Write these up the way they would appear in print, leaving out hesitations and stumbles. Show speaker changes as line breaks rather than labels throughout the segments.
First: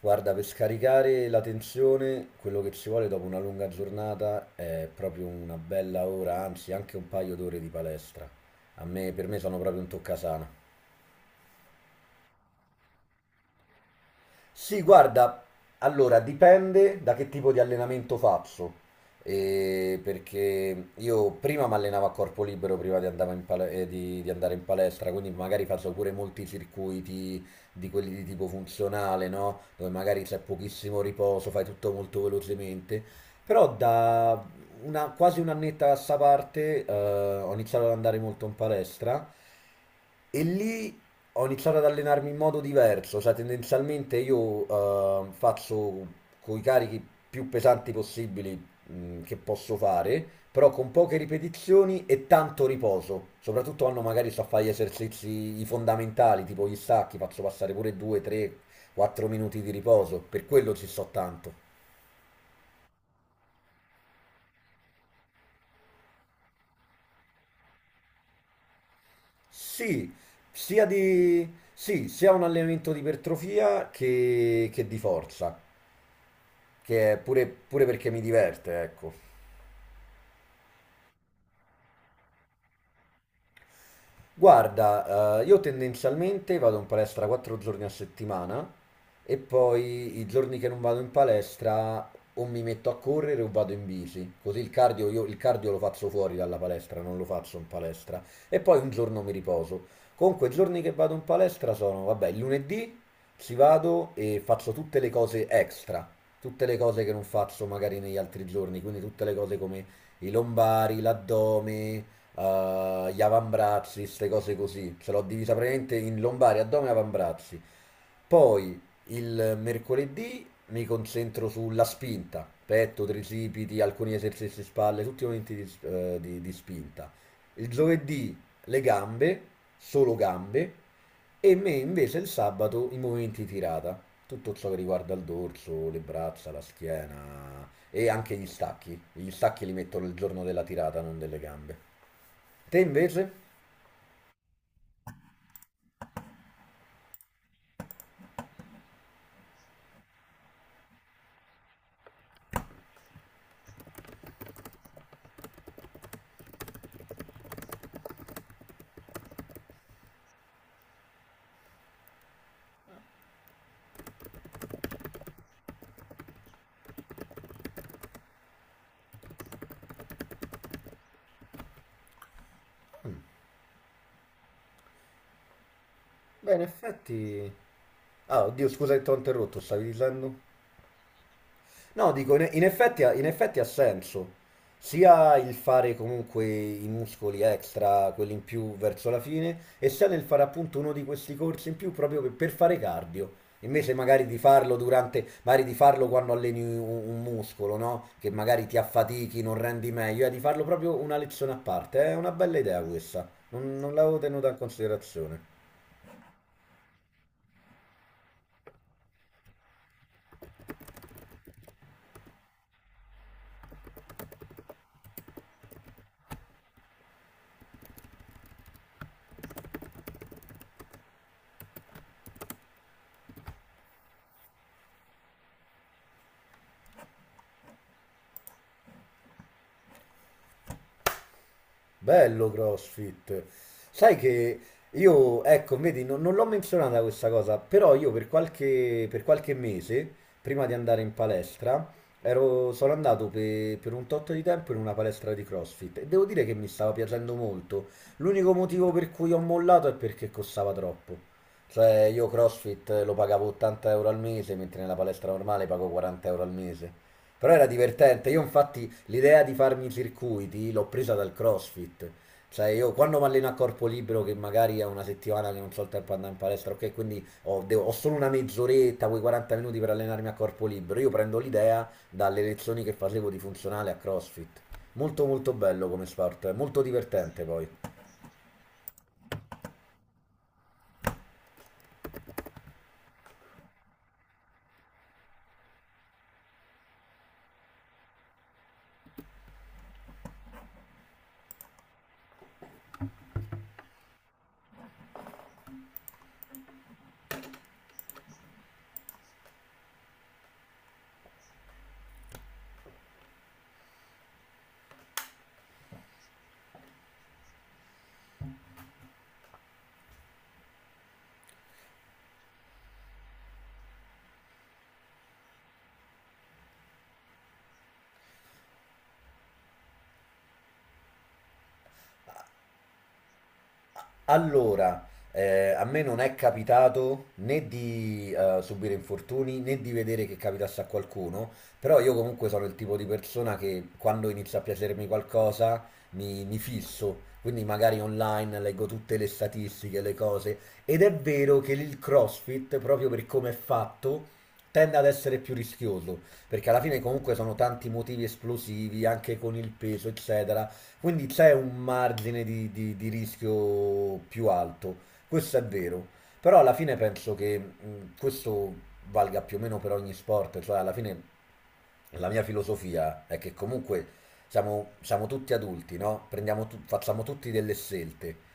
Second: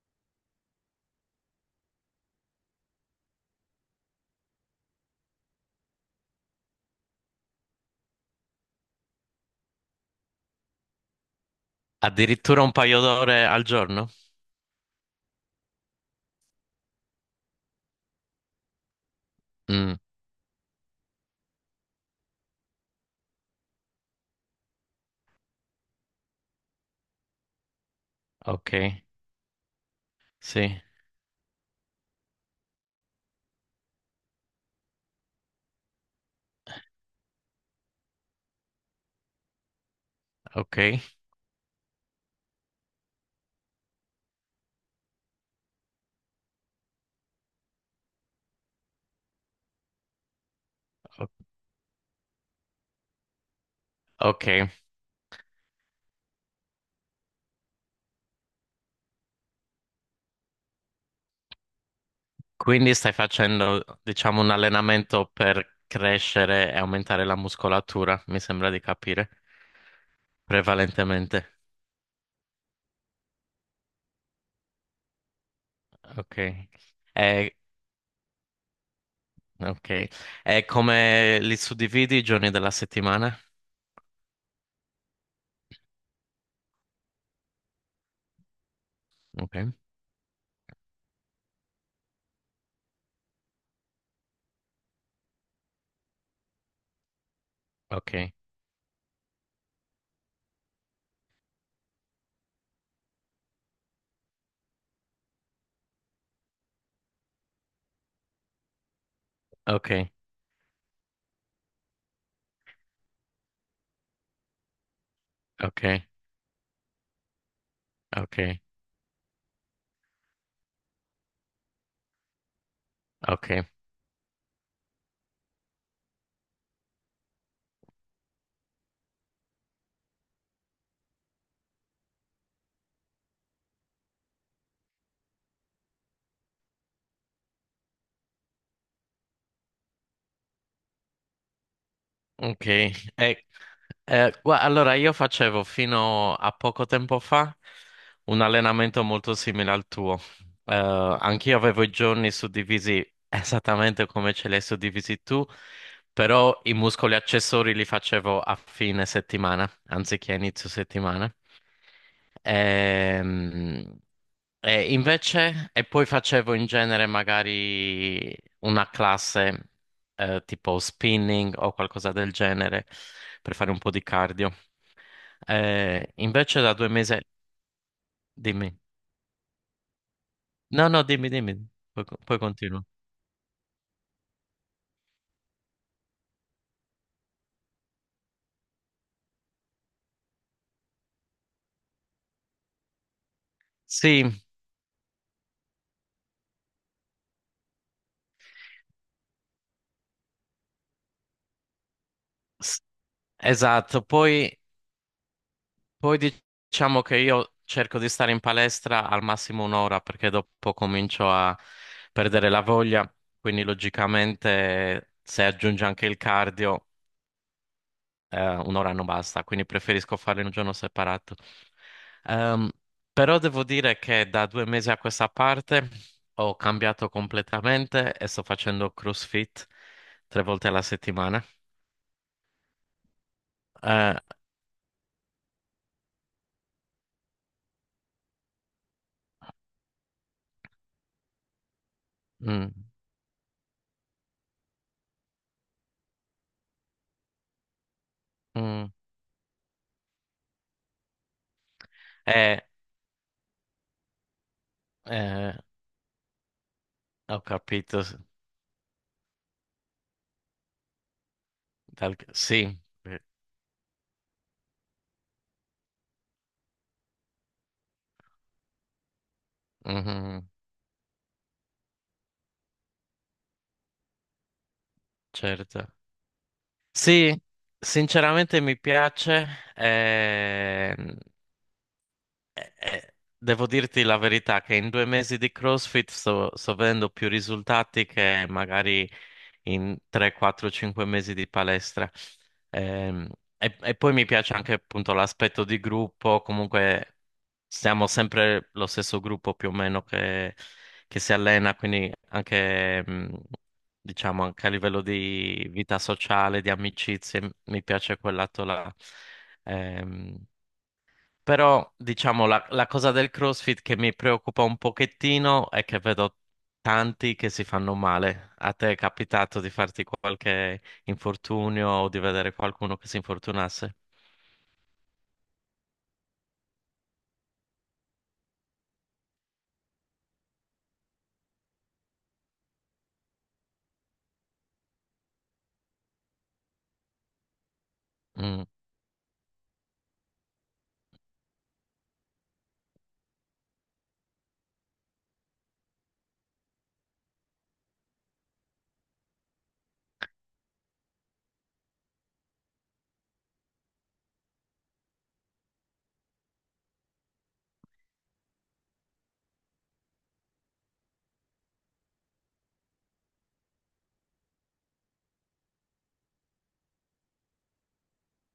Guarda, per scaricare la tensione, quello che ci vuole dopo una lunga giornata è proprio una bella ora, anzi anche un paio d'ore di palestra. A me, per me sono proprio un toccasana.
Addirittura un paio d'ore al giorno?
Sì, guarda, allora dipende da che tipo di allenamento faccio,
Mm,
Perché io prima mi allenavo a corpo libero prima di andare in palestra, quindi magari faccio pure molti circuiti di quelli di tipo
ok,
funzionale, no? Dove magari c'è
sì,
pochissimo riposo, fai tutto molto velocemente, però da quasi un'annetta a sta parte ho iniziato ad andare molto in palestra. E
ok,
lì ho iniziato ad allenarmi in modo diverso, cioè tendenzialmente io faccio con i carichi più pesanti possibili che posso fare, però con poche
o-
ripetizioni e tanto riposo. Soprattutto quando magari sto a fare gli
ok.
esercizi i fondamentali, tipo gli stacchi, faccio passare pure 2, 3, 4 minuti di riposo, per quello ci sto tanto.
Quindi stai facendo, diciamo, un allenamento per crescere e aumentare la muscolatura, mi sembra di capire,
Sì,
prevalentemente.
sì, sia un allenamento di ipertrofia che di forza,
Ok.
che è pure,
E,
pure perché mi diverte, ecco.
ok. E come li suddividi i giorni della settimana?
Guarda, io tendenzialmente vado in palestra 4 giorni a settimana e
Ok,
poi i giorni che non vado in palestra o mi metto a correre o vado in bici, così il cardio, io, il cardio lo faccio fuori dalla palestra, non lo faccio in palestra
ok,
e poi un giorno mi riposo. Comunque i giorni che vado in palestra sono, vabbè, il lunedì ci vado e faccio tutte le cose extra, tutte le cose che non faccio magari negli altri giorni, quindi tutte le cose come
ok,
i lombari, l'addome, gli avambrazzi, queste cose così. Ce l'ho divisa
ok,
praticamente in lombare, addome e avambrazzi.
ok,
Poi il mercoledì mi concentro sulla spinta, petto,
ok.
tricipiti, alcuni esercizi spalle, tutti i momenti di spinta. Il giovedì le gambe, solo gambe, e me invece il sabato i movimenti tirata, tutto ciò che riguarda il dorso, le braccia, la schiena e anche gli stacchi. Gli stacchi li metto il giorno della tirata, non delle gambe.
Ok,
Te invece?
allora io facevo fino a poco tempo fa un allenamento molto simile al tuo. Anch'io avevo i giorni suddivisi esattamente come ce li hai suddivisi tu, però i muscoli accessori li facevo a fine settimana, anziché a inizio settimana. Ehm, e invece, e poi facevo in genere magari una classe tipo spinning o qualcosa del genere per fare un po' di cardio. Eh,
Beh, in
invece da 2 mesi...
effetti... Ah, oddio,
Dimmi.
scusa che ti ho interrotto, stavi dicendo?
No, no, dimmi, dimmi. Poi,
No, dico,
poi
in in
continuo.
effetti, ha- in effetti ha senso. Sia il fare comunque i muscoli extra, quelli in più verso la fine, e sia nel fare appunto uno di questi corsi in più proprio per fare cardio. Invece magari
Sì,
di farlo durante, magari di farlo quando alleni un muscolo, no? Che magari ti affatichi, non rendi meglio, di farlo proprio una lezione a parte. È una bella idea
s-
questa. Non
esatto.
l'avevo tenuta
Poi,
in considerazione.
poi diciamo che io cerco di stare in palestra al massimo un'ora perché dopo comincio a perdere la voglia, quindi logicamente se aggiunge anche il cardio un'ora non basta, quindi preferisco farlo in un giorno separato. Ehm, Però devo dire che da 2 mesi a questa parte ho cambiato completamente e sto facendo CrossFit tre volte alla settimana.
Bello CrossFit. Sai
Eh,
che io, ecco, vedi, non l'ho menzionata questa cosa, però io per qualche mese, prima di andare in palestra,
mm,
sono andato per un tot di tempo in una palestra di CrossFit e devo dire che mi stava piacendo molto. L'unico motivo
mm,
per cui ho mollato è perché costava troppo. Cioè, io
eh,
CrossFit lo pagavo 80 € al mese, mentre nella palestra
eh,
normale pago 40 € al mese.
ho
Però era
capito.
divertente. Io infatti l'idea di farmi i circuiti l'ho presa dal CrossFit.
Sì,
Cioè io quando
eh,
mi alleno a corpo libero che magari è una settimana che non so il tempo di andare in palestra, ok, quindi ho solo una mezz'oretta, quei 40 minuti per allenarmi a
mhm,
corpo libero, io prendo l'idea dalle lezioni che facevo di funzionale a CrossFit. Molto molto
certo.
bello come sport, è molto
Sì,
divertente poi.
sinceramente mi piace. eh, Devo dirti la verità che in 2 mesi di CrossFit sto vedendo più risultati che magari in 3, 4, 5 mesi di palestra. Ehm, e poi mi piace anche appunto l'aspetto di gruppo, comunque siamo sempre lo stesso gruppo più o meno che si allena, quindi anche, diciamo, anche a livello di vita sociale, di amicizie, mi piace quel lato là. Ehm, Però, diciamo, la cosa del CrossFit che mi preoccupa un pochettino è che vedo tanti che si fanno male. A te è capitato di farti qualche infortunio o di vedere qualcuno che si infortunasse?
Allora, a me non è capitato né di subire infortuni né di vedere che capitasse a qualcuno, però io comunque sono il tipo di persona che quando inizia a piacermi qualcosa mi fisso, quindi magari online
Mm,
leggo tutte le statistiche, le cose, ed è vero che il CrossFit, proprio per come è fatto, tende ad essere più rischioso, perché alla fine comunque sono tanti motivi esplosivi, anche con il peso, eccetera quindi c'è un margine di rischio più alto, questo è vero, però alla fine penso che questo valga più o meno per ogni sport, cioè alla fine la mia filosofia è che comunque siamo tutti adulti, no? Facciamo tutti delle scelte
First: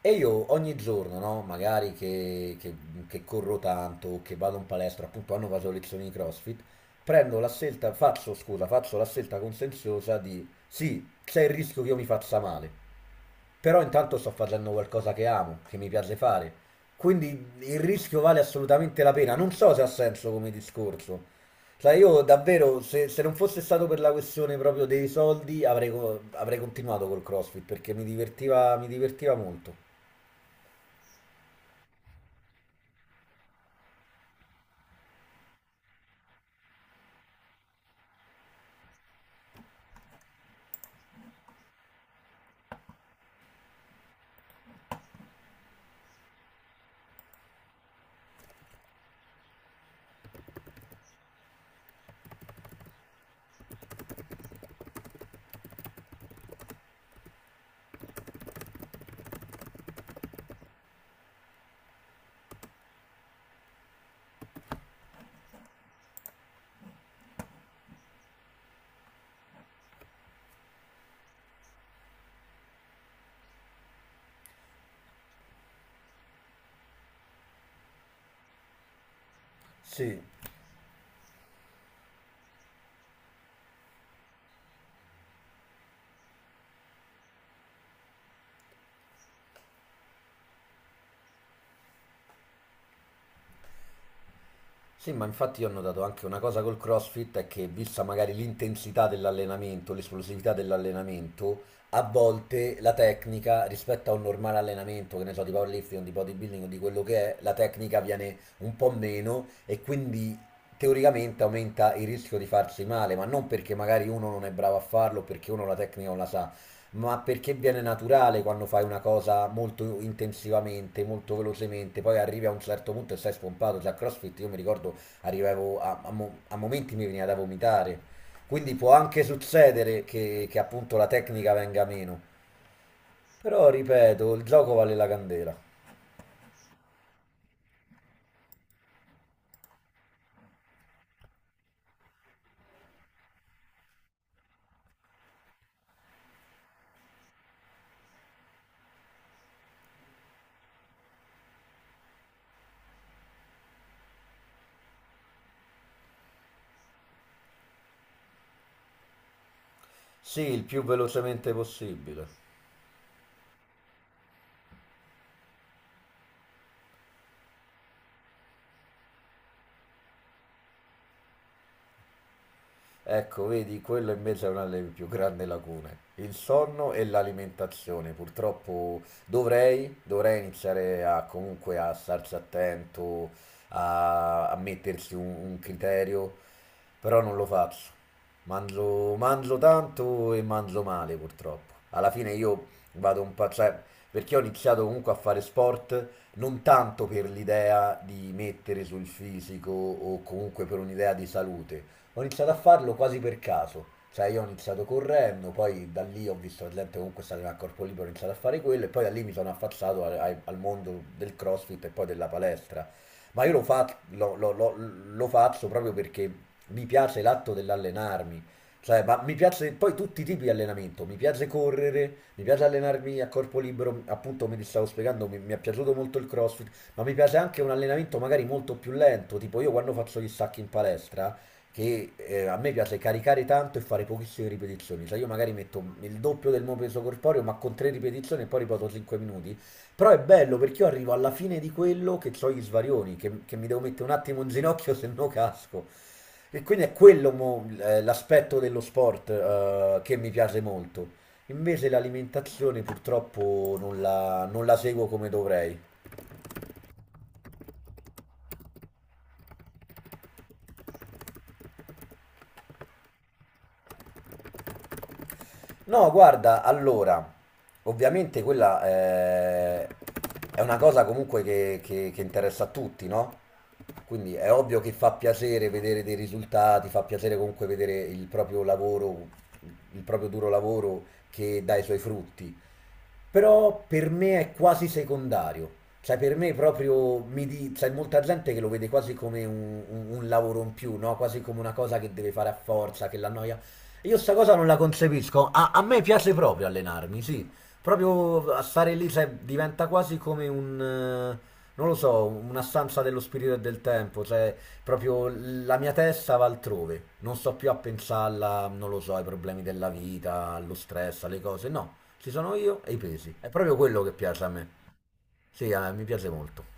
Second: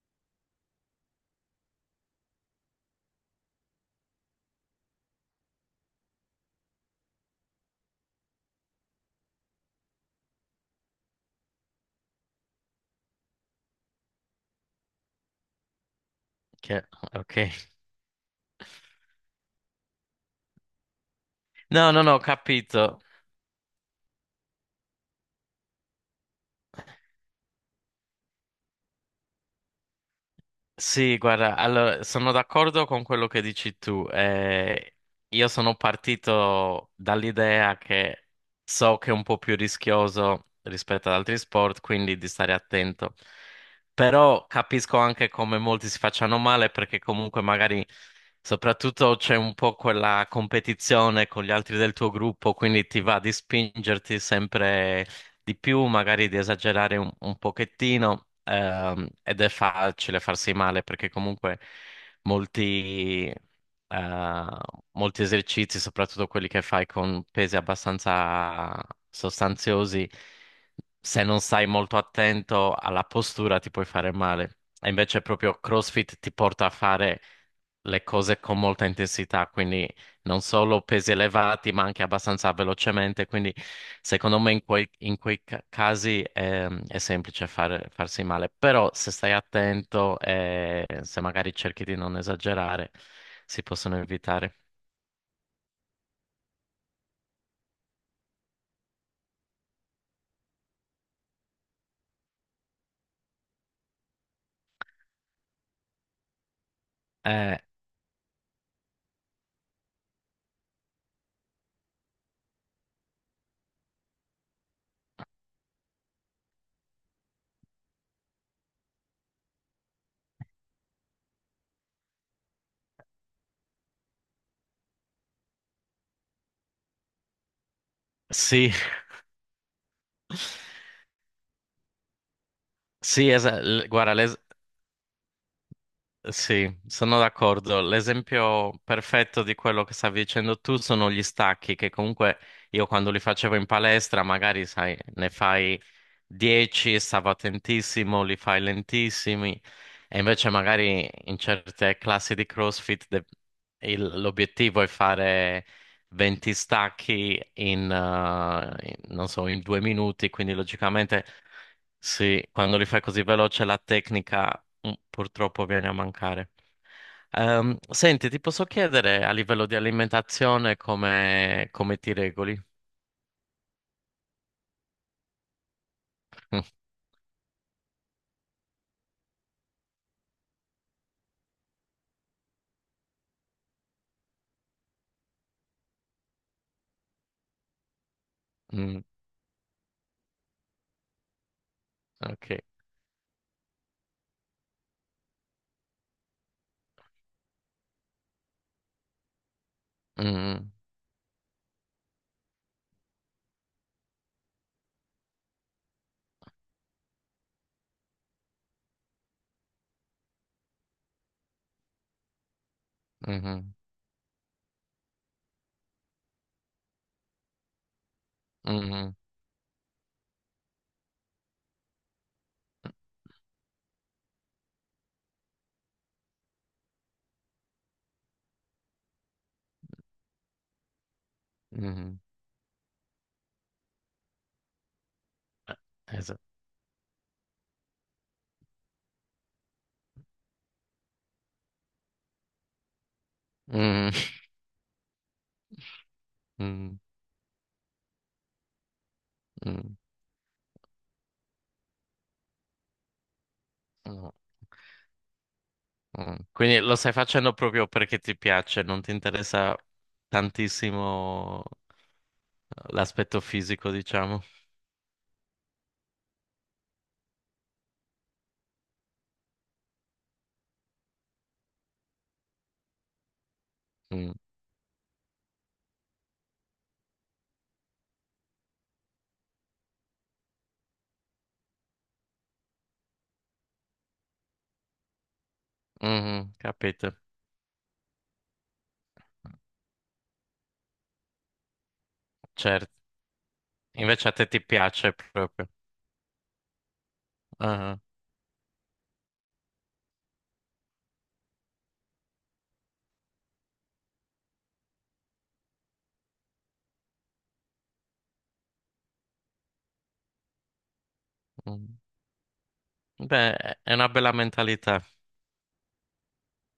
e io ogni giorno, no, magari che corro tanto, o che vado in palestra, appunto hanno vaso lezioni di CrossFit, prendo la scelta, faccio, scusa, faccio la scelta consenziosa di sì, c'è il rischio che io mi faccia male, però intanto sto facendo qualcosa che amo, che mi piace fare,
che-
quindi
ok.
il rischio vale assolutamente la pena. Non so se ha senso come discorso.
No,
Cioè
no, no, ho
io davvero,
capito.
se non fosse stato per la questione proprio dei soldi, avrei continuato col CrossFit perché mi divertiva molto.
Sì, guarda, allora sono d'accordo con quello che dici tu. Io sono partito dall'idea che so che è un po' più rischioso rispetto ad altri sport, quindi di stare attento. Però capisco anche come molti si facciano male perché comunque magari soprattutto c'è un po' quella competizione con gli altri del tuo gruppo, quindi ti va di spingerti sempre di più, magari di esagerare un pochettino, ed è facile farsi male perché comunque molti, eh, molti esercizi, soprattutto quelli che fai con pesi abbastanza sostanziosi, se non stai molto attento alla postura ti puoi fare male. E invece proprio CrossFit ti porta a fare le cose con molta intensità, quindi
Sì,
non solo pesi elevati, ma anche abbastanza velocemente. Quindi, secondo me, in quei casi è semplice farsi male. Però, se stai attento e se magari cerchi di non esagerare, si possono evitare.
sì, ma infatti io ho notato anche una cosa col CrossFit è che vista magari l'intensità dell'allenamento, l'esplosività dell'allenamento, a volte la tecnica rispetto a un normale allenamento, che ne so, di powerlifting, o di bodybuilding o di quello che è, la
Eh,
tecnica viene un po' meno e quindi teoricamente aumenta il rischio di farsi male, ma non perché magari uno non è bravo a farlo, perché uno la tecnica non la sa, ma perché viene naturale quando fai una cosa molto intensivamente, molto velocemente, poi arrivi a un certo punto e sei spompato, cioè a CrossFit io mi ricordo arrivavo a momenti mi veniva da vomitare,
sì,
quindi può anche succedere che appunto la tecnica venga meno,
sì,
però
guarda,
ripeto, il gioco vale la candela,
sì, sono d'accordo. L'esempio perfetto di quello che stavi dicendo tu sono gli stacchi, che comunque io quando li facevo in palestra, magari sai, ne fai 10, stavo attentissimo, li fai lentissimi, e invece magari in certe classi di CrossFit l'obiettivo è fare 20 stacchi in, non so, in 2 minuti,
sì,
quindi
il più
logicamente.
velocemente possibile.
Sì, quando li fai così veloce la tecnica purtroppo viene a mancare. Senti, ti posso chiedere a livello di alimentazione come ti regoli?
Ecco, vedi, quello invece è una delle più grandi lacune. Il sonno e l'alimentazione. Purtroppo dovrei iniziare a, comunque a starci attento, a mettersi un criterio, però non lo faccio.
Mm,
Mangio, mangio tanto e mangio male, purtroppo. Alla fine
ok.
io vado un po', cioè, perché ho iniziato comunque a fare sport non tanto per l'idea di mettere sul fisico o comunque
Mm,
per un'idea di salute. Ho iniziato a farlo quasi per caso. Cioè, io ho iniziato correndo, poi da lì ho visto la gente comunque stare a corpo libero, ho iniziato a fare quello, e poi da lì mi sono affacciato al mondo del CrossFit e poi della palestra. Ma io lo,
mhm,
fa- lo- lo- lo- lo faccio proprio perché mi piace l'atto dell'allenarmi. Cioè,
mhm,
ma mi piace poi tutti i tipi di allenamento, mi piace correre, mi piace allenarmi a corpo libero, appunto come ti stavo spiegando, mi è piaciuto molto il CrossFit, ma mi piace anche un allenamento magari molto più lento, tipo io quando faccio gli stacchi in palestra, che
mhm.
a me piace caricare tanto e fare pochissime ripetizioni, cioè io magari
Eh,
metto il
Esatto.
doppio del mio peso corporeo ma con tre ripetizioni e poi ripeto 5 minuti, però è bello perché io arrivo alla fine di quello che ho gli svarioni, che mi devo mettere
Mm,
un attimo in ginocchio se no casco. E quindi è
mm,
quello l'aspetto dello sport
mm,
che mi piace molto. Invece l'alimentazione purtroppo non
mm,
la non la seguo come dovrei.
mm. Quindi lo stai facendo proprio perché ti piace, non ti interessa tantissimo l'aspetto fisico, diciamo.
No, guarda, allora, ovviamente quella è una cosa comunque che interessa a tutti, no?
Mm,
Quindi è ovvio che fa piacere vedere dei risultati, fa piacere comunque vedere il proprio lavoro, il proprio duro lavoro che dà i suoi frutti. Però per me è quasi secondario. Cioè, per me
mhm, capito.
proprio c'è molta gente che lo vede quasi come un lavoro in più, no? Quasi come una cosa che deve fare a
Certo,
forza, che l'annoia. Io
invece a
sta
te
cosa
ti
non la
piace
concepisco.
proprio.
A me piace proprio allenarmi, sì.
Ah,
Proprio a stare lì, cioè, diventa quasi come non lo so, una stanza dello spirito e del tempo, cioè, proprio la mia testa va altrove. Non sto più a pensarla, non lo so, ai problemi della vita, allo stress, alle cose,
ah,
no.
mm.
Ci sono io e i pesi. È proprio
Beh, è
quello
una
che
bella
piace a me.
mentalità.
Sì, a me mi piace molto.